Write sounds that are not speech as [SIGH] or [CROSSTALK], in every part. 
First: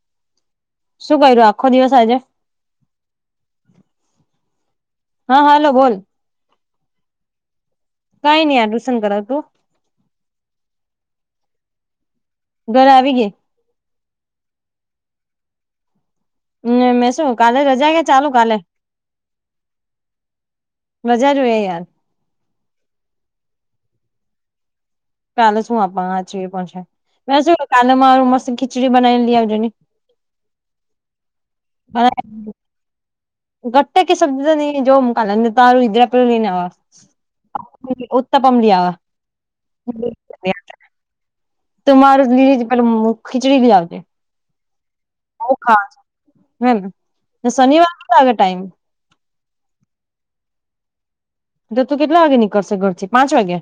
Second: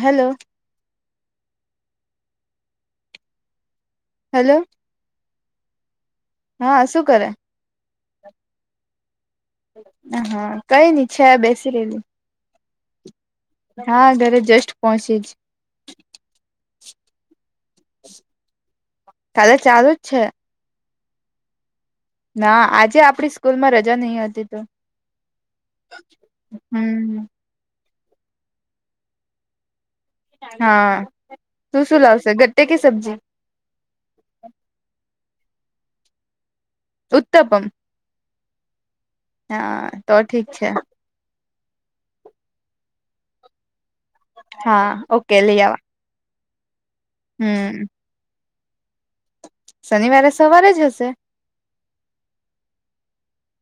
Hello શું કર્યું આખો દિવસ આજે હેલો. હા હલો બોલ હા શું કરે કઈ નહી આ ટુશન કર તું? હા કઈ નની છે. બેસી રહેેલી ઘરે આવી ગય. હા ઘરે જસ્ટ પહોંચી જ હમ મેં શું કાલે રજા ગયા ચાલુ કાલે કાલે ચાલુ જ છે મજા જોય યાર. ના આજે આપડી સ્કૂલ માં રજા નહી હતી તો કાલે શું આપવાના છે પાછા, હમ [UNINTELLIGIBLE] કાલે મારૂ મસ્ત ખીચડી બનાવી ને લઈ આવજ ને હા, તું શું લાવશે ગટે કી સબ્જી? ગટ્ટટે કી સબ્જી નહીં જોઉં હું કાલે, નહી તો ઉત્તપમ [UNINTELLIGIBLE] તપમ લઈ આવા હા, તો ઠીક છે. તો મારું લીલી પે મુ ખીચડી બી લાવજે હા ઓ આવું ખાવા, હમ્મ, ને હમ શનિવાર આવે ટાઈમ શનિવારે સવારે જ હશે જે તું કેટલા વાગે નીકળશે ઘરથી, પાંચ વાગે?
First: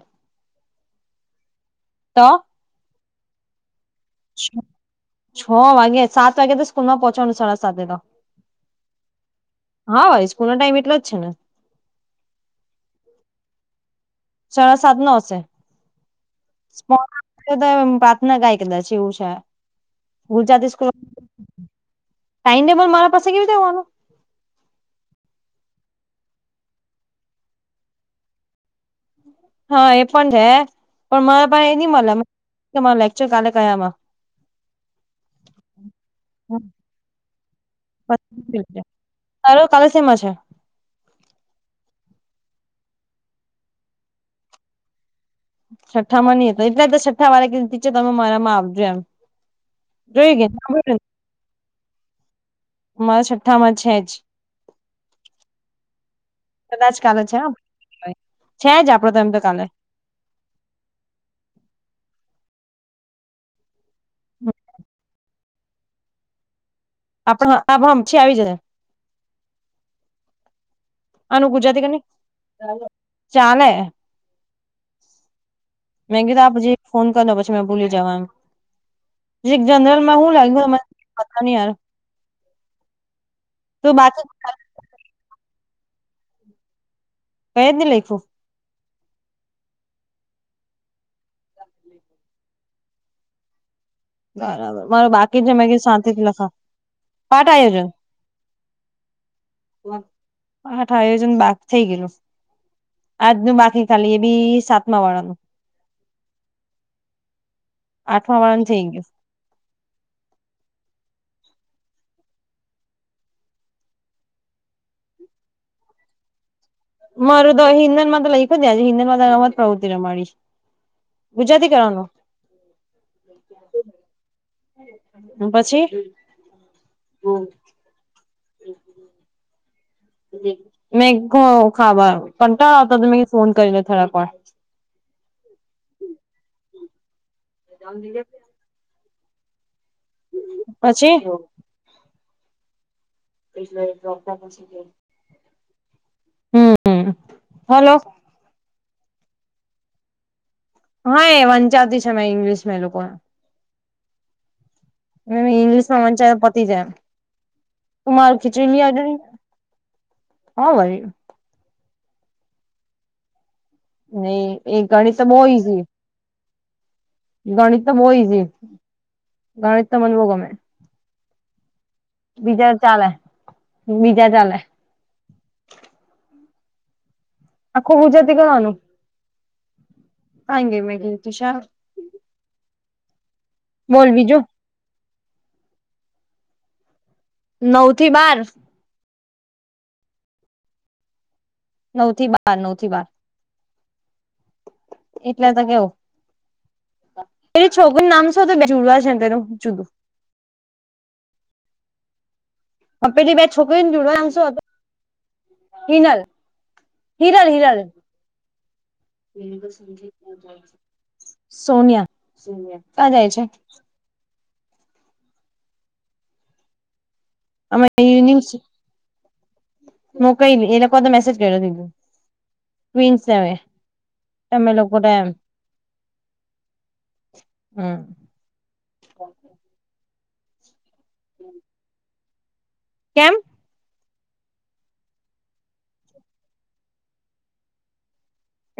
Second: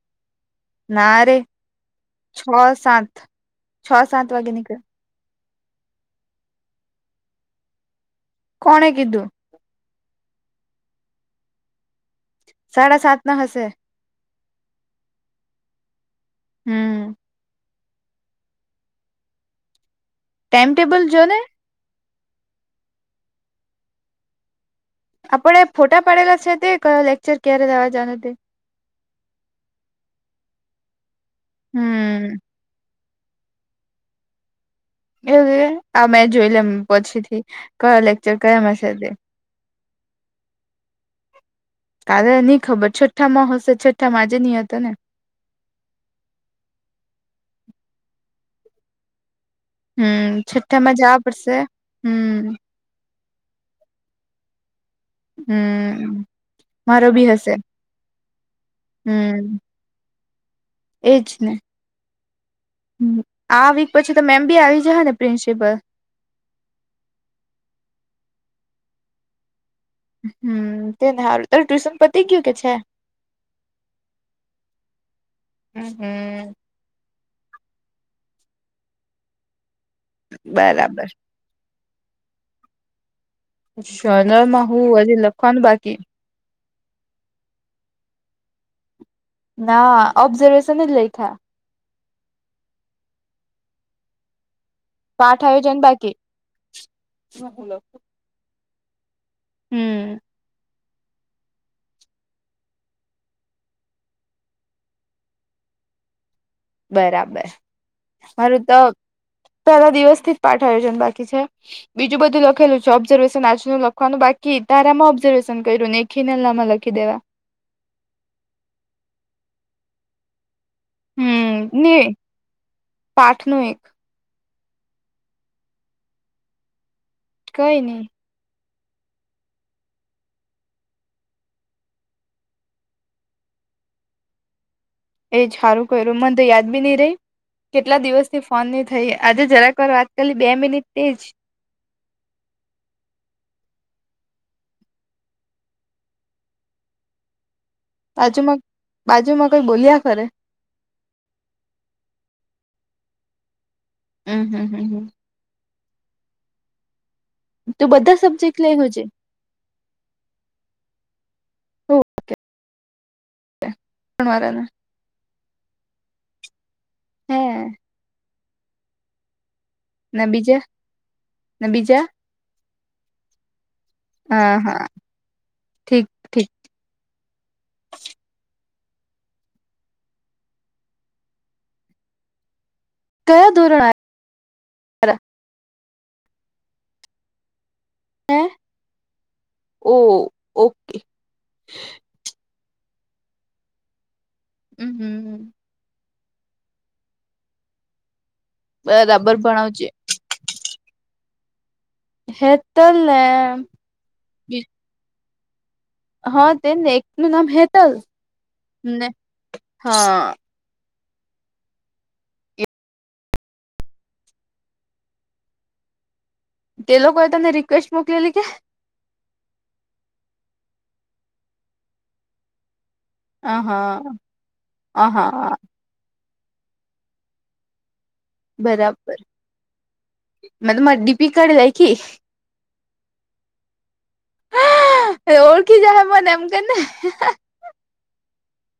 ના રે, તો છ સાત, છ સાત વાગે નીકળ છ વાગે! સાત વાગે તો સ્કૂલ માં પોહોંચવાનું સાડા સાતે તો કોણે કીધું? હા વળી સ્કૂલ નો ટાઈમ એટલો જ છે ને. સાડા સાત ના હશે સાડા સાત નો હશે, હમ [UNINTELLIGIBLE] નાગાય કદાચ એવું છે, ટાઈમ ગુજરાતી સ્કુલ ટેબલ જો ને ટાઈમ ટેબલ મારા પાસે કેવી રીતે હોવાનું? આપડે ફોટા પડેલા છે તે, કયો લેક્ચર ક્યારે રહેવા જવાનું તે હા એ પણ છે, પણ મારા પાહે હમ એ ની મળે, મા લેક્ચર કાલે કયા માં એવું કે, આ મેં જોઈ લેમ પછી થી, કયો લેકચર કયા માં છે તે સારો કાલેસીમાં છે. કાલે ની ખબર છઠ્ઠા માં હશે છઠ્ઠા માં આજે નહ હતો ને છઠ્ઠામાં નીં હતા, એટલે તો છઠ્ઠા વાળા કે કિ ટીચર તમે મારા માં આવજો એમ હમ્મ, જોઈ ગયા છઠ્ઠામાં જવા પડશે, હમ્મ મારા છઠ્ઠા માં છે જ. હમ્મ કદાચ કાલે છે, આમ છે જ આપડો તો એમ તો હમ કાલે એજ ને, આ વીક પછી તો મેમ બી આવી જ હને પ્રિન્સિપલ. આપ [UNINTELLIGIBLE] ચી આવી જહે હમ્મ, તેને હા, આનું તારે ગુજરાતી ટ્યુશન કે પતી ગયું કે છે? ચાલે હમ્મ મેં કીધું હમ્મ આપ પછી ફોન કરને પછી મે ભૂલી જવા, એમ પ જનરલમાં હું લાગ્યું મે બરાબર હની યાર તો બાકી શનર માં હું હજી લખવાનું બાકી, કયજ ની લઈખું. ના ઓબ્ઝરવેેશન જ લયખા. બરાબર, મારે બાકી પાઠ જ મે આયોજન બાકી શાંતિથી લખા, પાઠ આયોજન- હમ હ આયોજન બાકી થઈ ગયેલું આજનું બાકી ખાલી એ બી સાતમા વાળાનું બરાબર. આઠમા મારું વાળાનું તો થઈ પેલા દિવસથી જ પાઠ આયોજન બાકી છે. બીજું બધું લખેલું છે ઓબ્ઝર્વેશન આજનું લખવાનું બાકી તારામાં ઓબ્ઝર્વેશન કર્યું ને ખીનલા મા લખી દેવા. ગયું મારું તો હિન્દન માં તો લઈખ જજ હિન્દન માં રમત પ્રવૃત્તિ રમાડી. હમ ગુજરાતી કરવાનો. નહી પાઠ નું એક પછી કઈની. [UNINTELLIGIBLE] [UNINTELLIGIBLE] [UNINTELLIGIBLE] [UNINTELLIGIBLE] [UNINTELLIGIBLE] [UNINTELLIGIBLE] [UNINTELLIGIBLE] [UNINTELLIGIBLE] એજ હારુ કર્યું મને તો યાદ બી નહ રહી કેટલા દિવસથી ફોન નહી થઈ આજે જરાક વાર વાત. ખાલી બે મિનિટ તે પછી જ, હમમ હલો. બાજુમાં બાજુમાં કઈ બોલ્યા કરે. હા એ વંચાતી છે અમે ઇંગ્લિશ એ લોકોને અ હ હ હ. અને ઇંગ્લિશમાંં વંચાય તો પતી જાય. તું હ બધા [UNINTELLIGIBLE] સબ્જેક્ટ લઈયો ખિચડી છે [UNINTELLIGIBLE] હા વરી. નહ વાળાના એ ગણિત તો બહુ ઈઝી. હે ગણિત તો બો ઈઝી પણ નબીજા નબીજા. બીજા ચાલે, બીજા હા ચાલે હા ઠીક. ઠીક આખો હું જાતી ગવાનું આ એ ગે મેગી તુ શા- કયા ધોરણ બોલ બીજું, નવ થી બાર. ઓ -ઓકે નવ થી બાર નવથી બાર એટલે હમ તો કવ. તરી [UNINTELLIGIBLE] છોકરીનું નામ શું છે. બે જુડવા છે ને ત બરાબર [UNINTELLIGIBLE] જુદું. ભણાવજે હે. પેલી બે છોકરી ને [INAUDIBLE] [INAUDIBLE] જોડ આમ શો હતો હિનલ હા તેને એકનું નામ હિરલ હિરલ, હેતલ ને [INAUDIBLE] હા [UNINTELLIGIBLE] [INAUDIBLE] સોનિયા, સોનિયા ક્યાં જાય છે? તે લોકોએ તમને અમે રિક્વેસ્ટ મોકલેલી કે, મોકાઈ ગઈ, એ લોકો તો મેસેજ કર દીધું. [UNINTELLIGIBLE] હા તમે અ લોકોટ એમ. હા હા. બરાબર. મેતો મારી ડીપી કાઢી લાયખી. કેમ. હ ઓળખી જવા નુ હોય ને એમન કેને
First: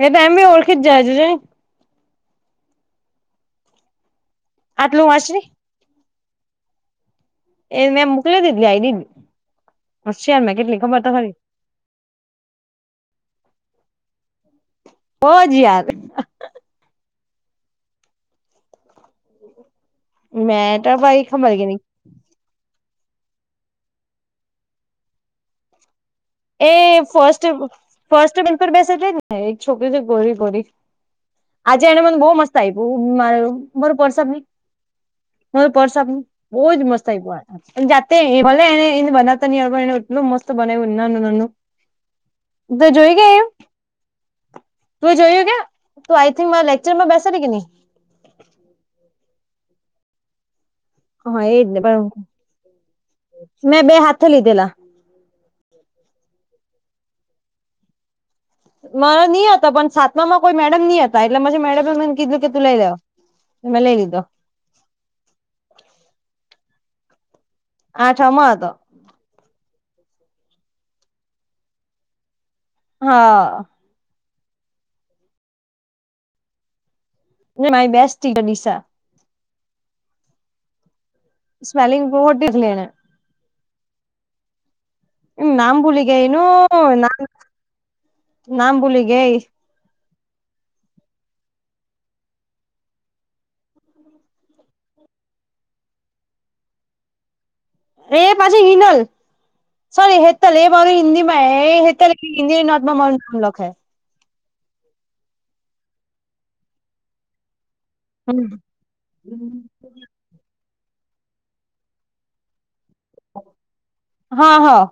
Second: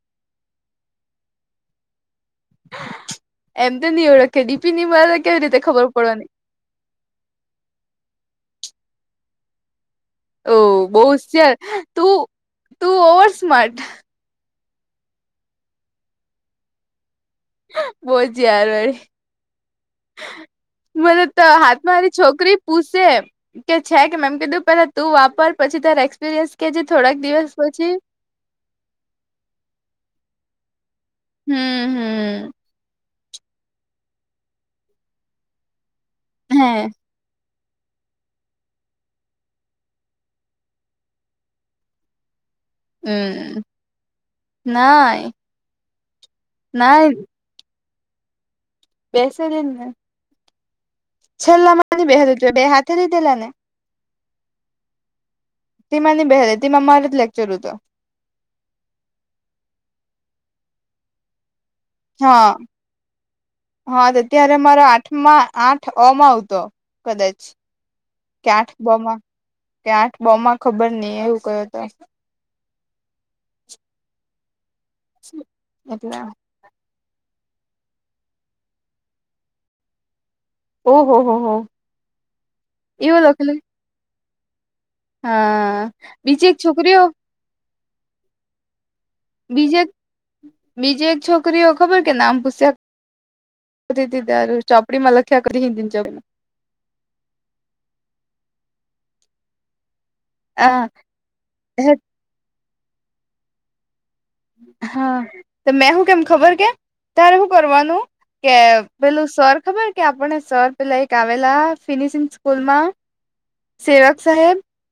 એ તો એમબી ઓળખીજ જહે જોજો ની. એમ તો ની ઓળખીયે, ડીપિ ની મલે આટલું તો કેવી વાંચની રીતે ખબર પડવાની એને મોકલી દીધી આઈડી હોશિયાર ઓ મેં કેટલી બહુ ખબર તો ખરી હોશિયાર, તું તું ઓવર સ્માર્ટ બોજ યાર. બો જ યાર વાળી મેં તો ભાઈ મનેતો ખબર કે નહી હાતમારી છોકરી પૂસે કે છે કે મેમ કીધું પેલા તું વાપર પછી તારા એક્ એક્સપ્રિયન્સ કેજે એ થોડાક ફર્સ્ટ દિવસ પછી ફર્સ્ટ બેન્ચ પર બેસે તેજ ને એક છોકરી ગોરી ગોરી આજે હમ એને મને બહ હમ મસ્ત આપી [UNINTELLIGIBLE] હમ્મ હમ્મ મારું મારું પર્સ આપની, મારું પર્સ આપની હે બહુજ મસ્ત [UNINTELLIGIBLE] જાતે ભલે એ એને એ બનાવતા ની [UNINTELLIGIBLE] એને મસ્ત બનાયવું નાનું નાનું તું જોયુંકે હમ તું એ નાય જોયું કે? તું આઈ થિંક મારા લેક્ચર નાય માં બેસેલી કે ની? બેસેલી જ ને હા એજ ને છેલ્લામા ની પણ બેહેલી તુંએ બે હાથે લીધેલા ને? મેં બે હાથે લીધેલા તેમાં ની બેહેલી તીમાં મારો જ લેક્ચર હુતો. મારો ની હતો પણ સાતમામાં કોઈ મેડમ ની હતા હતા એટલે પછી મેડમે મને કીધું કે હા તું લઈ લે તો મેં લઈ લીધો કે મારો આઠમાં આઠ અ માં હતો કદાચ કે આઠમાં હતો આઠ બ માં કે આઠ બમાં ખબર ની એવું કય હતો હા અટલે મારી બેસ્ટ ટીચર ડીસા ઓ હો હો! સ્મેલિંગ [UNINTELLIGIBLE] એવું લખેલું હોય નામ ભૂલી ગેય બીજી એક છોકરીઓ એનું.... નામ ભૂલી ગેય બીજે બીજે એક છોકરીઓ ખબર કે નામ પુસયા કરાચીથી તારું ચોપડીમા લખ્યા [UNINTELLIGIBLE] એ પાછી હિનલ. સોરી હેતલ એ ચોપડીમાં મારું હિન્દીમાં [UNINTELLIGIBLE] હિન્દીની નોટમાં મારું નામ લખે હા તો મેં હું કેમ ખબર કે? તારે હું કરવાનું કે પેલું સર ખબર કે આપણને સર પેલા એક આવેલા ફિનિશિંગ સ્કૂલમાં હા સેવકસાહેબ હા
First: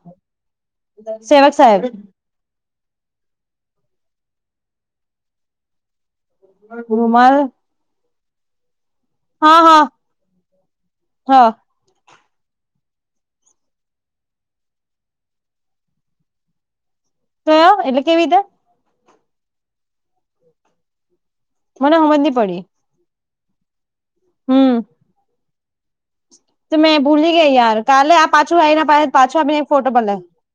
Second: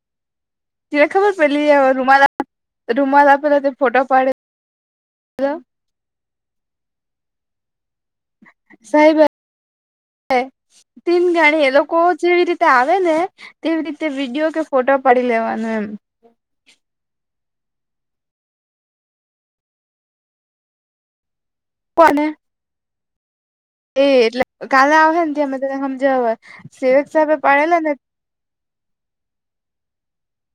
તેરે ખબર સેવક પેલી એ સાહેબ રૂમાલ આ રૂમાલ આપેલો તે ફોટો પાડે [UNINTELLIGIBLE] રૂમાલ સાહેબ હા હા [INAUDIBLE] તીન હા ગણીએ લોકો જેવી રીતે આવે ને તેવી રીતે વિડીયો કે ફોટો પાડી લેવાનું એમ તો એટલે કેવીતે? મને કોને હમજની પડી એ એટલે હમ કાલે આવહે ને ત્યાં મેં તને હમજાવા તો મેં ભૂલી ગેય યાર! કાલે આ પાછું આઈને પાછું આપીને એક ફોટો [UNINTELLIGIBLE]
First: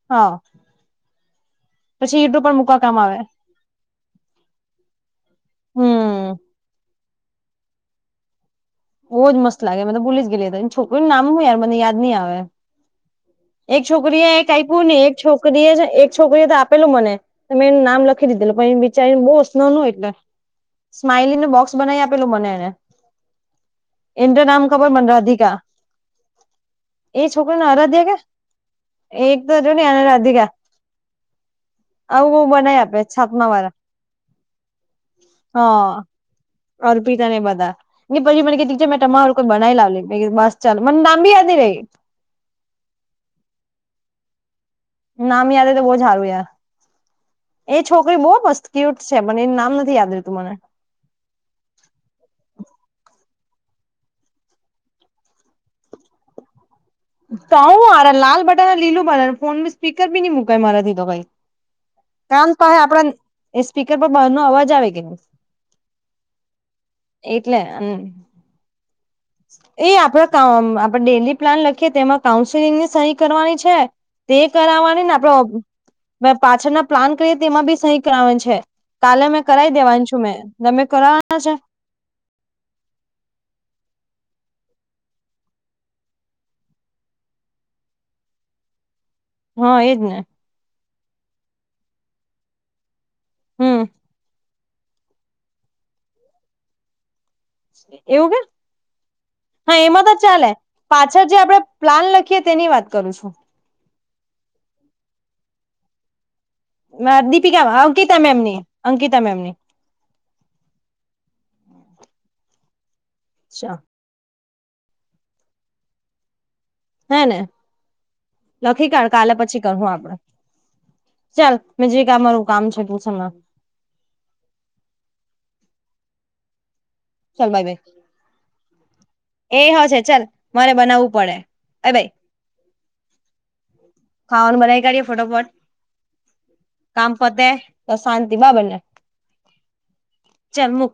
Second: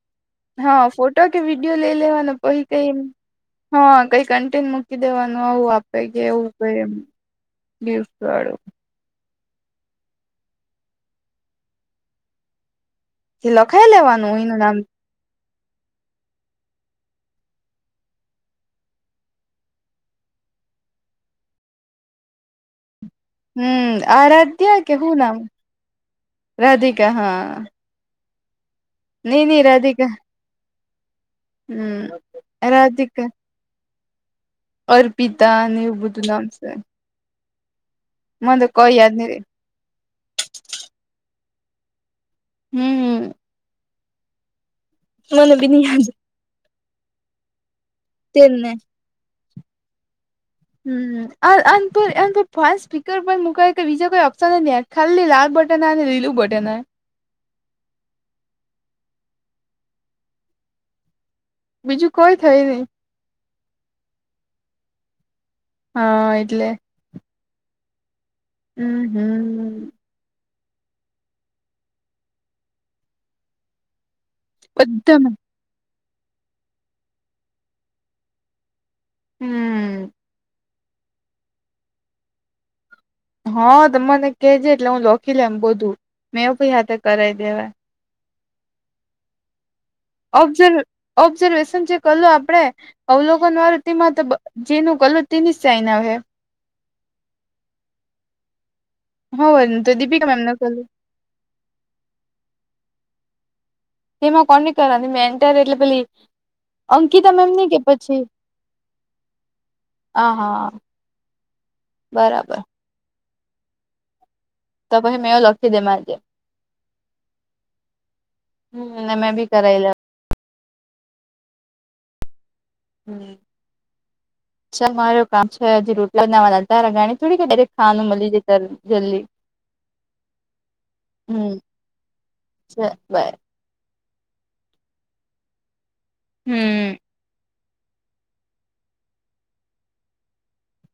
હા ફોટો કે વિડીયો લઇ પછી લેવાનો યુટ્યુબ પર પહિ મૂકવા કઈ કામ આવે હા કંઈ કન્ટીન મૂકી દેવાનું આવું આપે કે હમ એવું [UNINTELLIGIBLE] બોવ જ મસ્ત લાગે મેં તો ભૂલી જ ગેલી એ તો એની છોકરીનું નામ હું યાર મને યાદ ની આવે જે એક લખાઈ છોકરીએ લેવાનું એક એનું નામ આપ્યું ને એક છોકરી જ એક છોકરીએ તો આપેલું મને તો મેં એનું નામ લખી દીધેલું પણ એ બિચારીને બહુ [UNINTELLIGIBLE] એટલે સ્માઈલીનું બોક્સ બનાય આપેલું મને એણે હમ્મ આરાધ્યા કે મને હુ નામ? રાધિકા રાધિકા હા આરાદ્યા કે? એક ની તો ની જો ને એને રાધીકા રાધિકા હમ્મ આવું બહુ બનાવી આપે રાધિકા છાપમાં વાળા અર્પીતા ને એવું બધું નામ સે અી ને બધાને પછી મને ક તી મેં યાદ નહી તમારું રે કોઈ બનાવી લાવ લે બસ ચાલ મને લાઆદી રહી. હમ. નામ મને બી યાદ નહી તો બહુ સારું યાર એ છોકરી બહુ તેજ મસ્ત ને ક્યુટ છે. પણને એનું નામ નથી. યાદ રતું મને હમ ફ સ્પીકર પણ મુાય કે બીજા કોઈ ઓપશન ને ખાલી લાલ બટન અનેને લીલું બટન હ તોું હાર લાલ બટન લીલું બટન ફોન સ્પીકર ભી નઈ મુકાય મારાથી તો કઈ બીજું કોઈ કામ થઈ તો હ નહી આપડા એ સ્પીકર પર બહારનો આવે કે હા. એટલે એટલે હમ હમ હમ. એ આપડે આપડે ડેલી પ્લાન લખીએ, તો એમાં કાઉન્સેલિંગની સહી કરવાની છે. તે કરાવવાની ને બધામાં આપડ પાછળના પ્લાન કરીએ તેમાં બી સહી કરાવવાની છે. કાલે મેં કરાવી દેવાની હમ છું. મેં ગમે કરવાના છે. હા તો મને કેજે એટલે હું લખી લેમ બધું મેં એ પણી હાથે કરાવી દેવા હા એજ ને ઓબ્ઝર્વ ઓબ્ઝર્વેશન જે કલું આપડણે અવલોકન હમ વારૃતિમાં તો જેનું કલર તેની સાઈ ના હ એવું કે હવ હા એમાં તો દીપિકા મેમ ચાલે ન કલું પાચ પાછળ જે આપડે પ્લાન લખીએ તેની વાત કરું છું. એમાં કોને કર મેં એન્ટર એટલે પછલી દીપિકા અંકિતા મેમની હ હા. બરાબર અચ્છા તો પછી મેં એ લખી દે જે આજે હે ને લખી કાઢ હમ મેં કાલે બી પછી કરાઈ લે કરવું આપડે ચાલ મે જે કામરું કામ છો. હ માર કામ છે. હજી રટલા નાગાણી ચાલ થોડીકરે બાય બાય ખાવાનું મળી જાય ત જલ્દી એ હ છે ચાલ મારે બનાવવું પડે અ ભાઈ હ બાય ખાવાનું બનાવી કાઢીએે ફટોફટ હમ કામ પતે તો શાંતિ બાબરને ચાલ મુક